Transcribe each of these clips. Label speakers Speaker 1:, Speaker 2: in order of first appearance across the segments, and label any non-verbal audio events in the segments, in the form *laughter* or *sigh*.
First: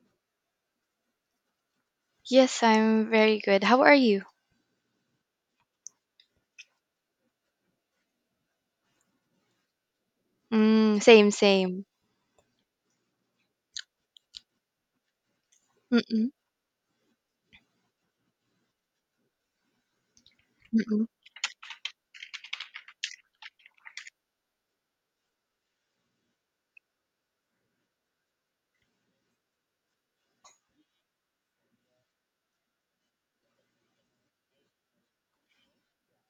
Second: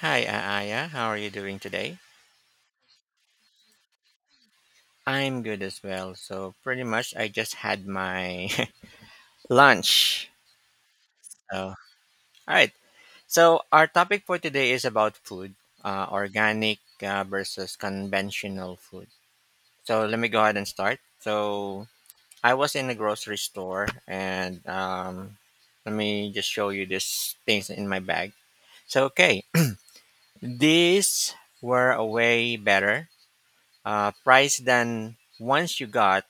Speaker 1: Hi, Aaya. How are you doing today?
Speaker 2: Yes, I'm very good. How are you?
Speaker 1: I'm good as well. So pretty much I just had my *laughs* lunch.
Speaker 2: Mm, same,
Speaker 1: So all
Speaker 2: same.
Speaker 1: right. So our topic for today is about food,
Speaker 2: Mm-mm,
Speaker 1: organic versus conventional food. So let me go ahead and start.
Speaker 2: mm-mm.
Speaker 1: So I was in a grocery store and let me just show you these things in my bag. So okay, *clears throat* these were way better price than once you got.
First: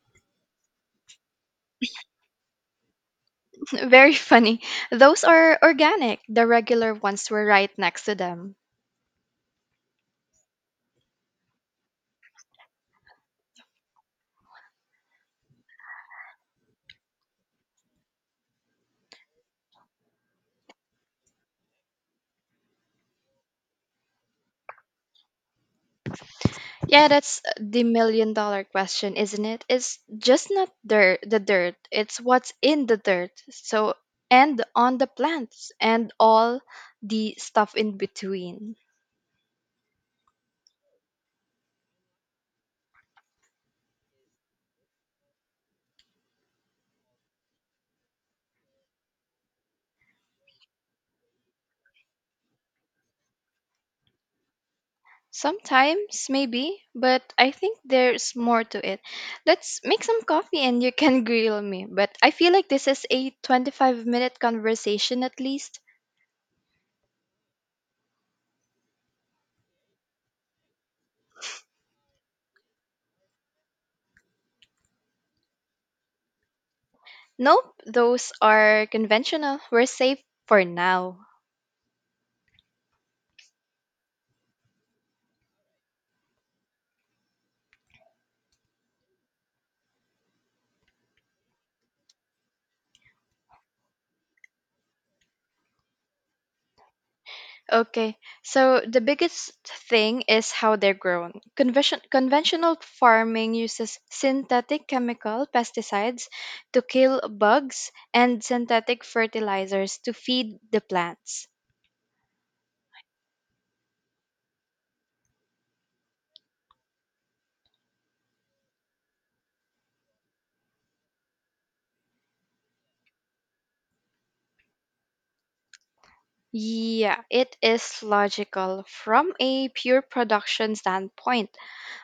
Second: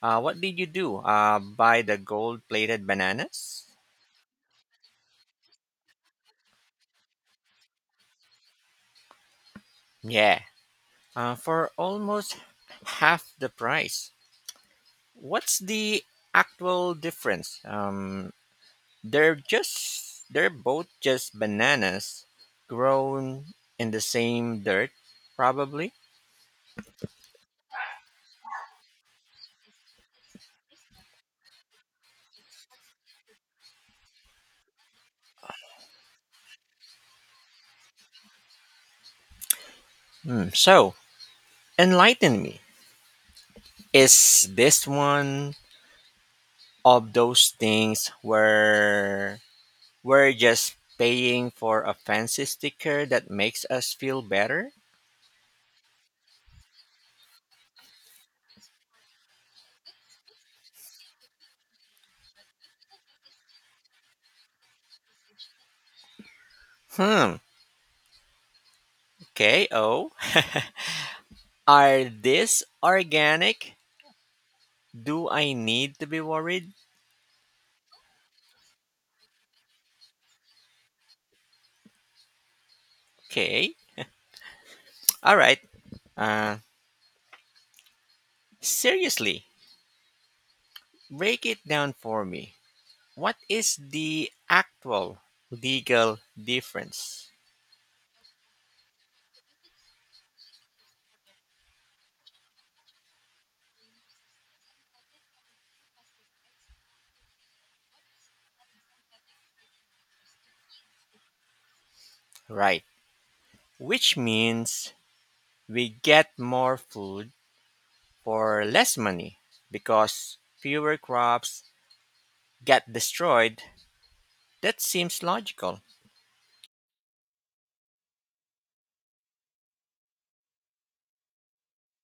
Speaker 1: What did you do? Buy the gold plated bananas?
Speaker 2: *laughs* Very funny. Those are organic. The regular ones were right next to them.
Speaker 1: Yeah, for almost half the price. What's the actual difference? They're both just bananas grown in the same dirt, probably.
Speaker 2: Yeah, that's the million dollar question, isn't it? It's just not dirt, the dirt. It's what's in the dirt. So, and on the plants and all the stuff in between.
Speaker 1: Hmm. So, enlighten me. Is this one of those things where we're just paying for a fancy sticker that makes us feel better?
Speaker 2: Sometimes, maybe, but I think there's more to it. Let's make some coffee and you can *laughs* grill me. But I feel like this is a 25-minute conversation at least.
Speaker 1: Hmm. Okay. Oh, *laughs* are these organic? Do I need to be worried?
Speaker 2: Nope, those are conventional. We're safe for now.
Speaker 1: Okay. All right. Uh, seriously, break it down for me. What is the actual legal difference?
Speaker 2: Okay, so the biggest thing is how they're grown. Conventional farming uses synthetic chemical pesticides to kill bugs and synthetic fertilizers to feed the plants.
Speaker 1: Right. Which means we get more food for less money because fewer crops get destroyed. That seems logical,
Speaker 2: Yeah, it is logical from a pure production standpoint,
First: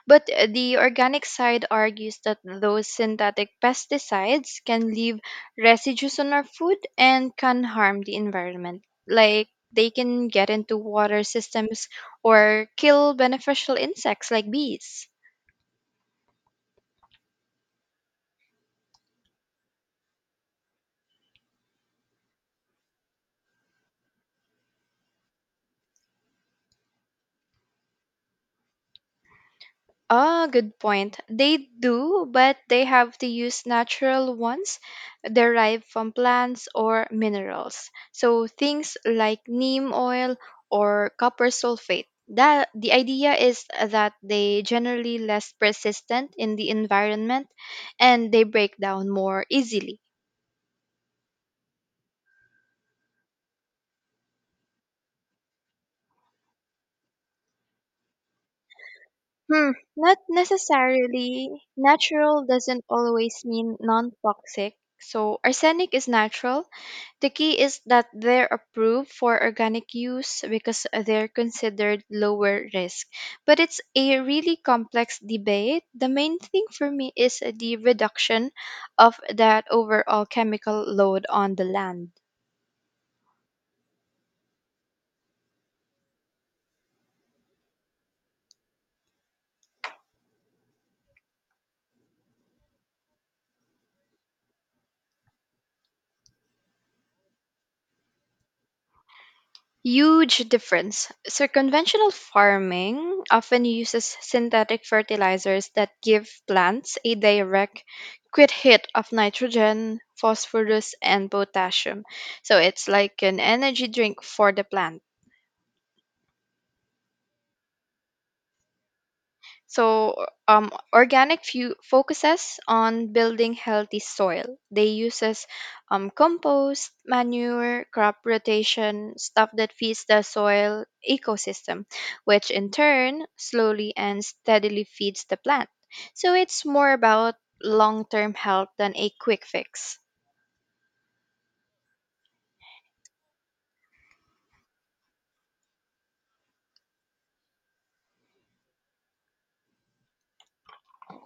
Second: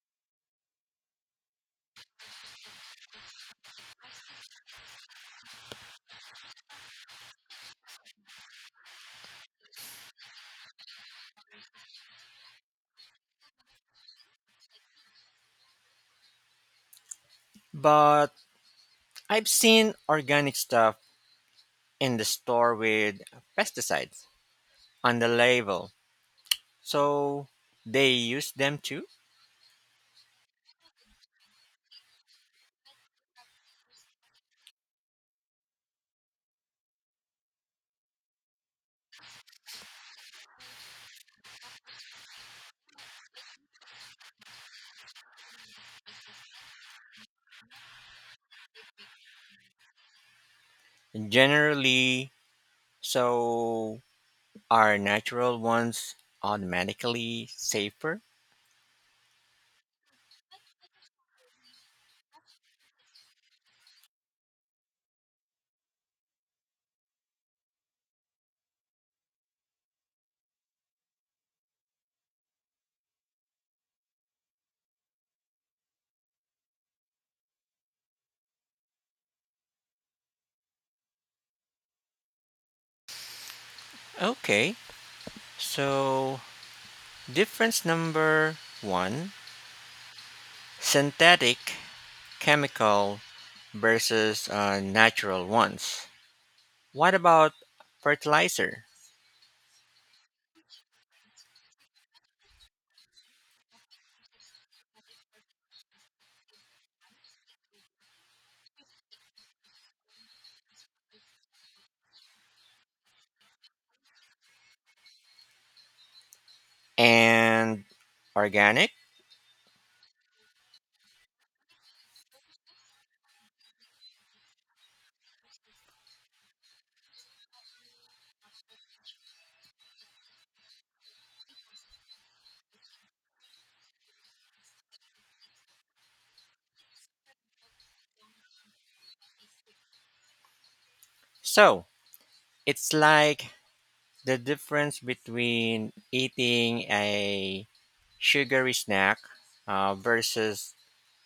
Speaker 2: but the organic side argues that those synthetic pesticides can leave residues on our food and can harm the environment. Like they can get into water systems or kill beneficial insects like bees.
Speaker 1: but I've seen organic stuff in the store with pesticides on the label. So they use them too?
Speaker 2: Ah, good point. They do, but they have to use natural ones derived from plants or minerals. So things like neem oil or copper sulfate. That the idea is that they generally less persistent in the environment and they break down more easily.
Speaker 1: Generally, so are natural ones automatically safer?
Speaker 2: Hmm, not necessarily. Natural doesn't always mean non-toxic. So arsenic is natural. The key is that they're approved for organic use because they're considered lower risk. But it's a really complex debate. The main thing for me is the reduction of that overall chemical load on the land.
Speaker 1: Okay, so difference number one, synthetic chemical versus natural ones. What about fertilizer?
Speaker 2: Huge difference. So conventional farming often uses synthetic fertilizers that give plants a direct quick hit of nitrogen, phosphorus, and potassium. So it's like an energy drink for the plant.
Speaker 1: And organic.
Speaker 2: So, organic focuses on building healthy soil. They uses compost, manure, crop rotation, stuff that feeds the soil ecosystem, which in turn slowly and steadily feeds the plant. So it's more about long-term health than a quick fix.
Speaker 1: So it's like the difference between eating a sugary snack versus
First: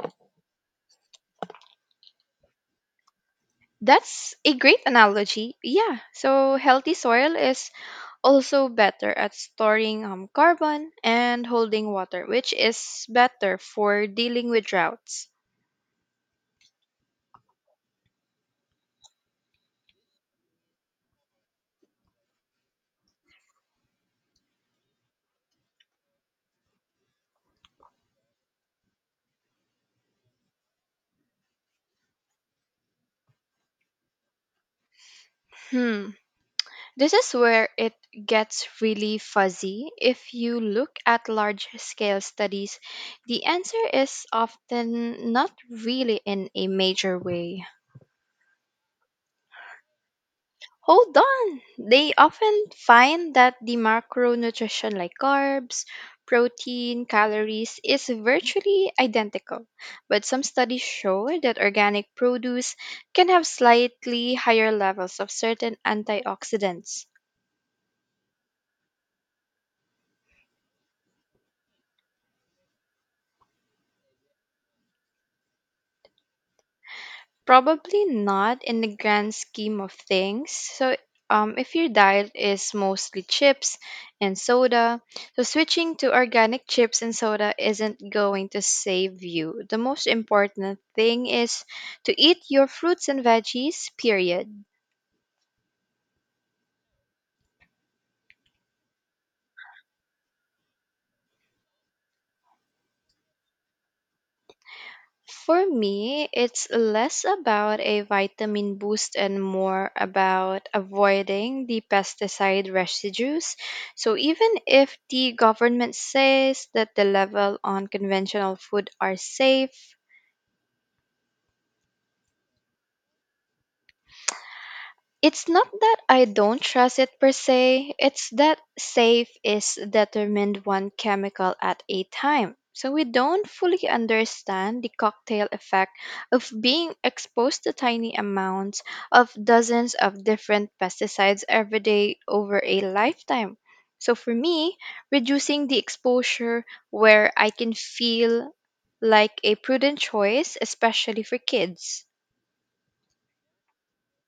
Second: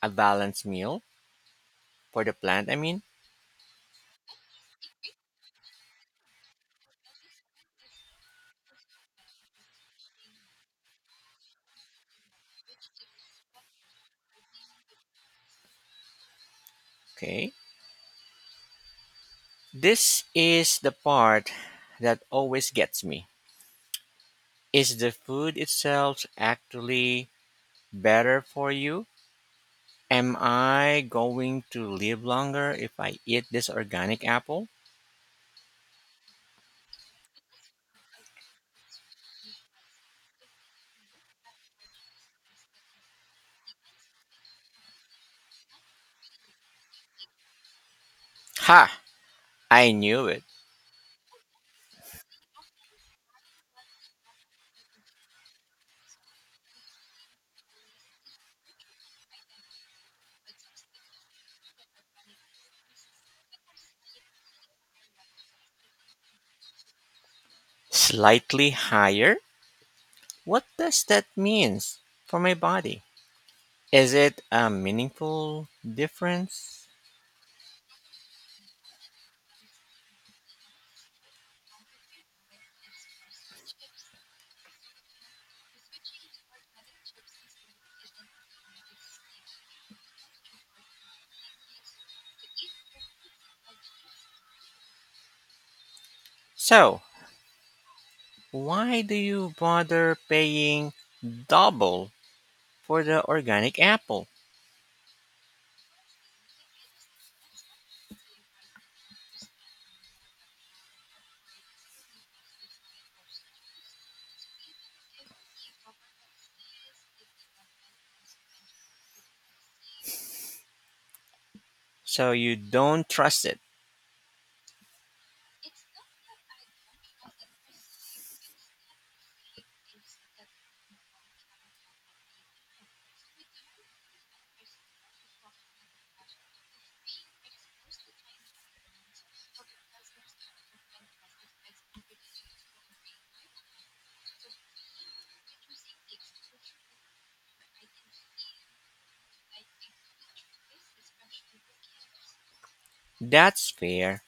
Speaker 1: a balanced meal for the plant. I mean,
Speaker 2: That's a great analogy. Yeah. So healthy soil is also better at storing carbon and holding water, which is better for dealing with droughts.
Speaker 1: okay. This is the part that always gets me. Is the food itself actually better for you? Am I going to live longer if I eat this organic apple?
Speaker 2: Hmm. This is where it gets really fuzzy. If you look at large scale studies, the answer is often not really in a major way.
Speaker 1: Ha! I knew it.
Speaker 2: Hold on! They often find that the macronutrition like carbs, protein, calories is virtually identical. But some studies show that organic produce can have slightly higher levels of certain antioxidants.
Speaker 1: Slightly higher. What does that means for my body? Is it a meaningful difference?
Speaker 2: Probably not in the grand scheme of things. So, if your diet is mostly chips and soda, so switching to organic chips and soda isn't going to save you. The most important thing is to eat your fruits and veggies, period.
Speaker 1: So, why do you bother paying double for the organic apple?
Speaker 2: For me, it's less about a vitamin boost and more about avoiding the pesticide residues. So, even if the government says that the level on conventional food are safe,
Speaker 1: So you don't trust it.
Speaker 2: it's not that I don't trust it per se, it's that safe is determined one chemical at a time. So we don't fully understand the cocktail effect of being exposed to tiny amounts of dozens of different pesticides every day over a lifetime. So for me, reducing the exposure where I can feel like a prudent choice, especially for kids.
Speaker 1: That's fair.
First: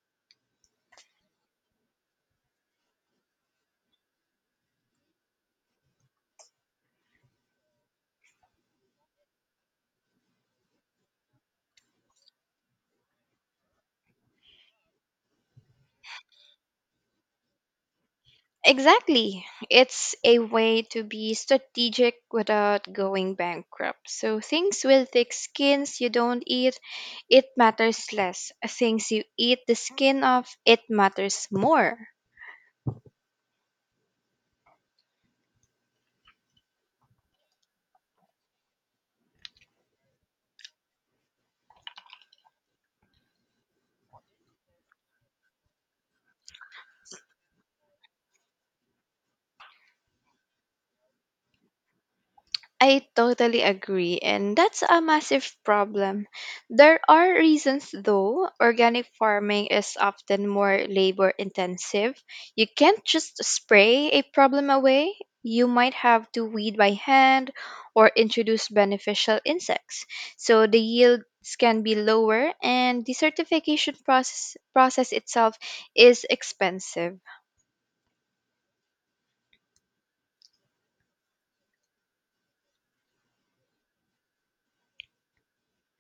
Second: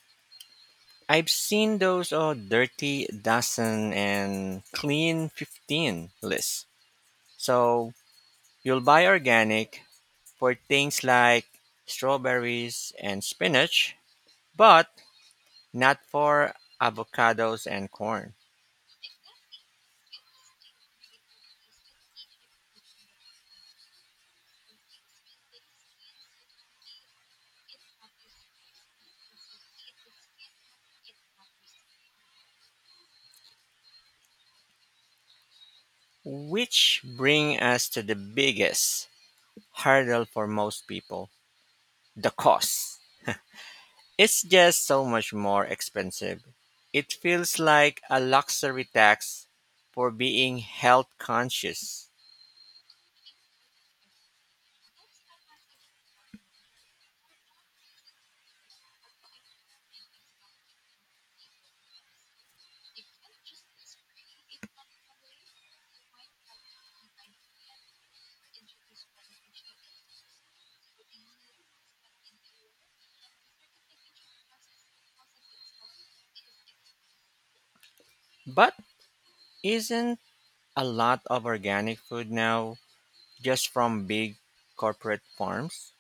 Speaker 1: I've seen those dirty dozen and clean 15 lists. So you'll buy organic for things like strawberries and spinach, but not for avocados and corn.
Speaker 2: Exactly. It's a way to be strategic without going bankrupt. So things with thick skins you don't eat, it matters less. Things you eat the skin of, it matters more.
Speaker 1: Which bring us to the biggest hurdle for most people, the cost. It's just so much more expensive. It feels like a luxury tax for being health conscious.
Speaker 2: I totally agree, and that's a massive problem. There are reasons though. Organic farming is often more labor intensive. You can't just spray a problem away. You might have to weed by hand or introduce beneficial insects. So the yields can be lower and the certification process itself is expensive.
Speaker 1: But isn't a lot of organic food now just from big corporate farms?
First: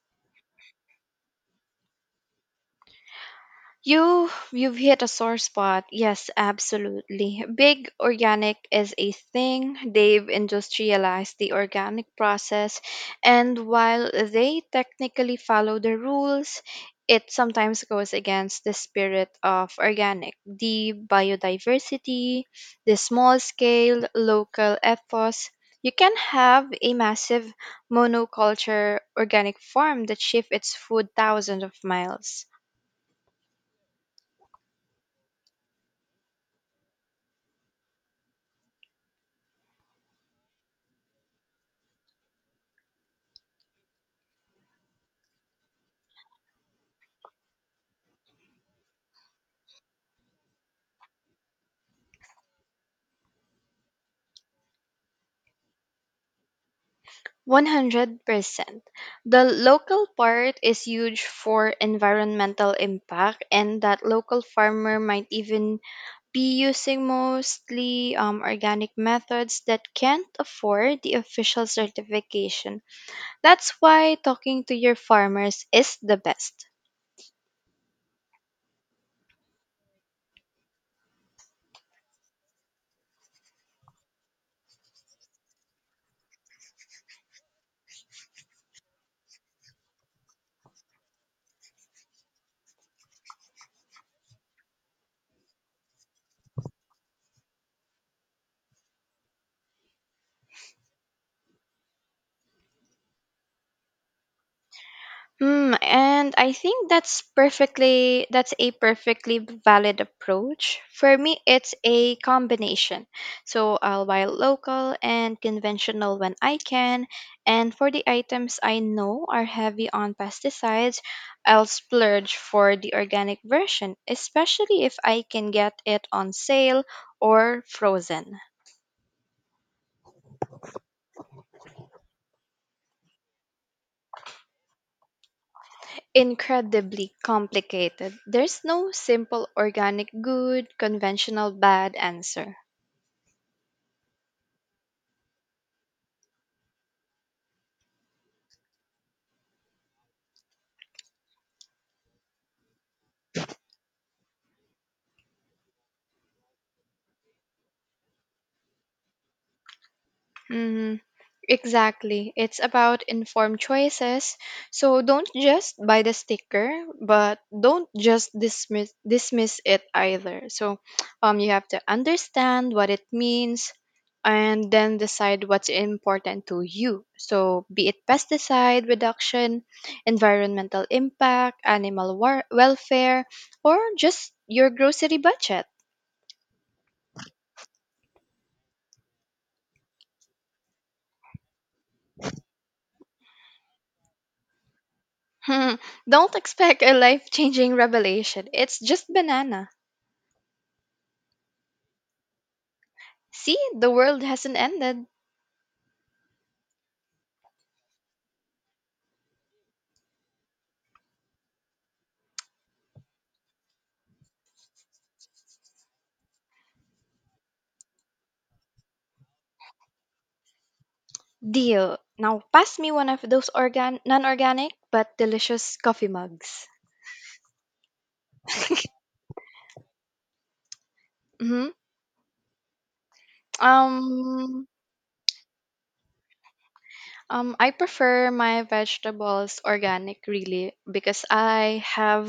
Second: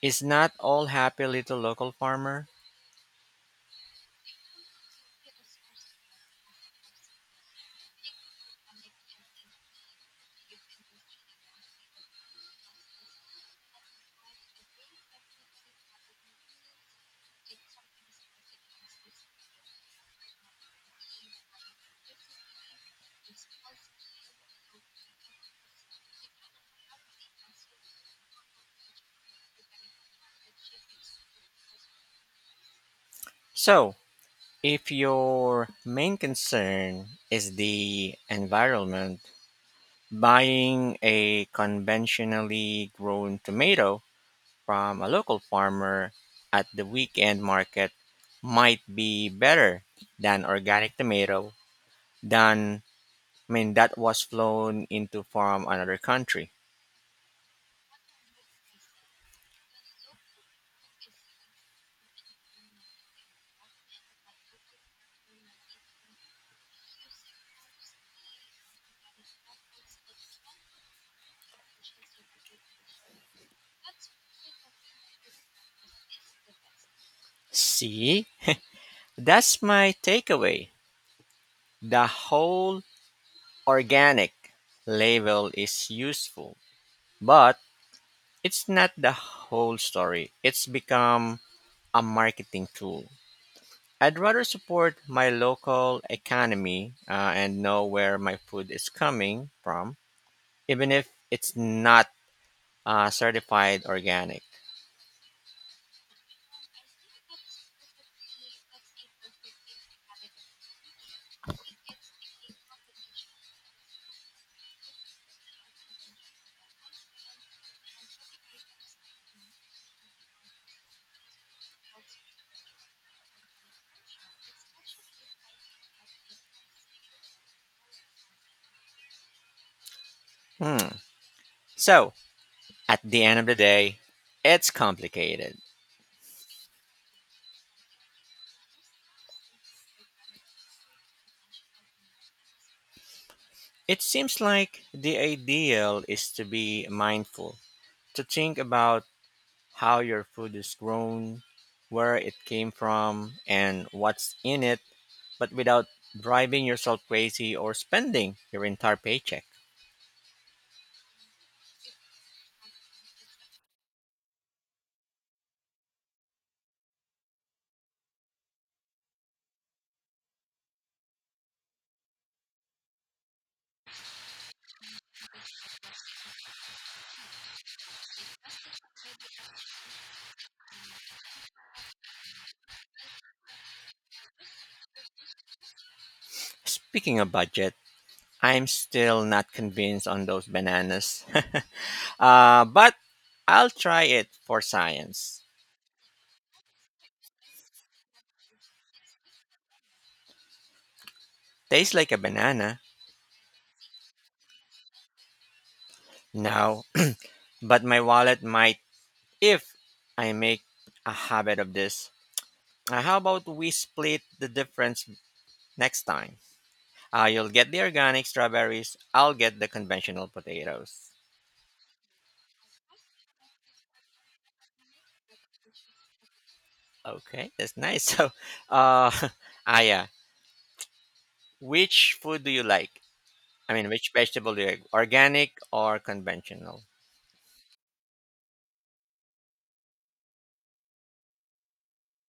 Speaker 1: Is not all happy little local farmer?
Speaker 2: You've hit a sore spot. Yes, absolutely. Big organic is a thing. They've industrialized the organic process, and while they technically follow the rules, it sometimes goes against the spirit of organic, the biodiversity, the small scale local ethos. You can have a massive monoculture organic farm that shifts its food thousands of miles.
Speaker 1: So, if your main concern is the environment, buying a conventionally grown tomato from a local farmer at the weekend market might be better than organic tomato than, I mean, that was flown into from another country.
Speaker 2: 100%. The local part is huge for environmental impact, and that local farmer might even be using mostly organic methods that can't afford the official certification. That's why talking to your farmers is the best.
Speaker 1: See, that's my takeaway. The whole organic label is useful, but it's not the whole story. It's become a marketing tool. I'd rather support my local economy and know where my food is coming from, even if it's not certified organic.
Speaker 2: Mm, and I think that's a perfectly valid approach. For me, it's a combination. So I'll buy local and conventional when I can, and for the items I know are heavy on pesticides, I'll splurge for the organic version, especially if I can get it on sale or frozen.
Speaker 1: Hmm. So, at the end of the day, it's complicated.
Speaker 2: Incredibly complicated. There's no simple organic good, conventional bad answer.
Speaker 1: It seems like the ideal is to be mindful, to think about how your food is grown, where it came from, and what's in it, but without driving yourself crazy or spending your entire paycheck.
Speaker 2: Mm-hmm. Exactly. It's about informed choices. So don't just buy the sticker, but don't just dismiss it either. So *tsk* you have to understand what it means and then decide what's important to you. So be it pesticide reduction, environmental impact, welfare, or just your grocery budget.
Speaker 1: Speaking of budget, I'm still not convinced on those bananas. *laughs* But I'll try it for science.
Speaker 2: *laughs* Don't expect a life-changing revelation. It's just banana.
Speaker 1: Tastes like a banana
Speaker 2: See, the world hasn't ended.
Speaker 1: now, but my wallet might if I make a habit of this. How about we split the difference next time? You'll get the organic strawberries, I'll get the conventional potatoes.
Speaker 2: Deal. Now pass me one of those organ non-organic but delicious coffee mugs.
Speaker 1: Okay, that's nice. *laughs* So, uh, *laughs* Aya,
Speaker 2: Hmm.
Speaker 1: which food do you like? I mean, which vegetable do you
Speaker 2: Um,
Speaker 1: like? Organic or conventional?
Speaker 2: I prefer my vegetables organic really because I have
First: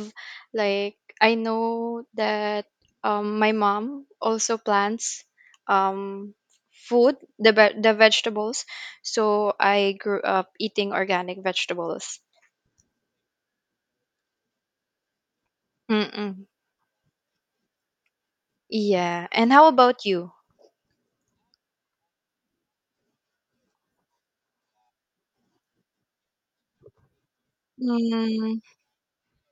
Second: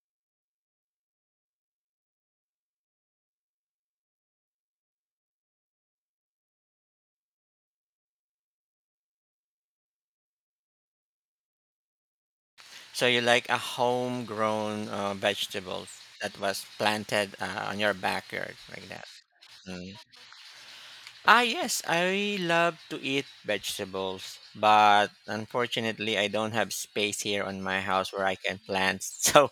Speaker 2: like I know that my mom also plants um food the vegetables, so I grew up eating organic vegetables.
Speaker 1: So you like a homegrown vegetables that
Speaker 2: Mm-mm.
Speaker 1: was planted on your backyard, like that.
Speaker 2: Yeah. And how
Speaker 1: Mm.
Speaker 2: about you?
Speaker 1: Ah, yes, I love to eat vegetables, but unfortunately, I don't have space here on my house where I can
Speaker 2: Mm.
Speaker 1: plant. *laughs* So,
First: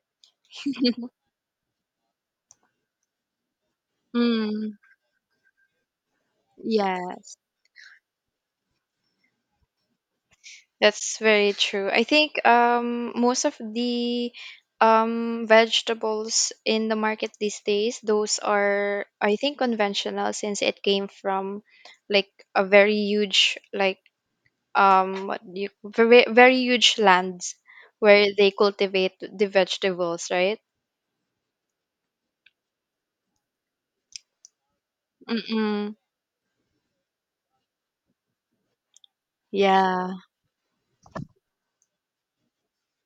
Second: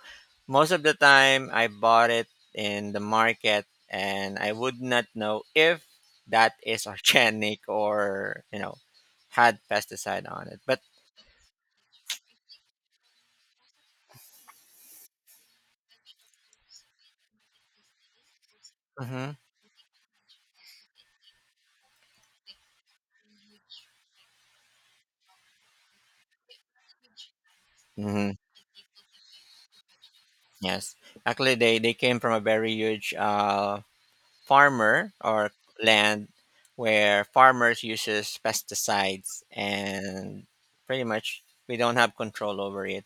Speaker 1: most of the
Speaker 2: *laughs*
Speaker 1: time, I bought it in the market, and I
Speaker 2: Mm.
Speaker 1: would not know if that is *laughs*
Speaker 2: Yes,
Speaker 1: organic or you know had pesticide on it. But
Speaker 2: that's very true. I think most of the vegetables in the market these days, those are
Speaker 1: mm-hmm,
Speaker 2: I think conventional since it came from like a very huge like what do you very very huge lands where
Speaker 1: mm-hmm,
Speaker 2: they cultivate the vegetables, right?
Speaker 1: yes, actually, they came from a very huge farmer or
Speaker 2: Mm-mm.
Speaker 1: land where farmers uses pesticides
Speaker 2: Yeah,
Speaker 1: and pretty much we don't have control over it.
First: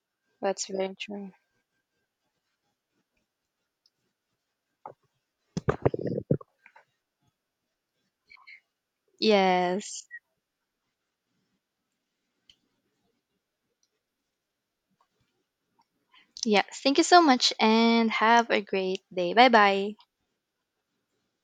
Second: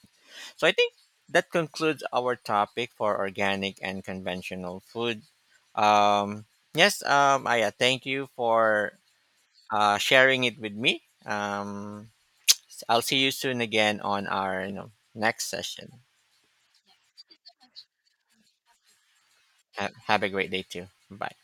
Speaker 1: So
Speaker 2: that's
Speaker 1: I think
Speaker 2: very true.
Speaker 1: that concludes our topic for organic and conventional food. Um, yes, Aya, thank you for
Speaker 2: Yes.
Speaker 1: sharing it with me. I'll see you soon again on our next session.
Speaker 2: Yes, thank you so much and have a great day. Bye bye.
Speaker 1: Have a great day too. Bye.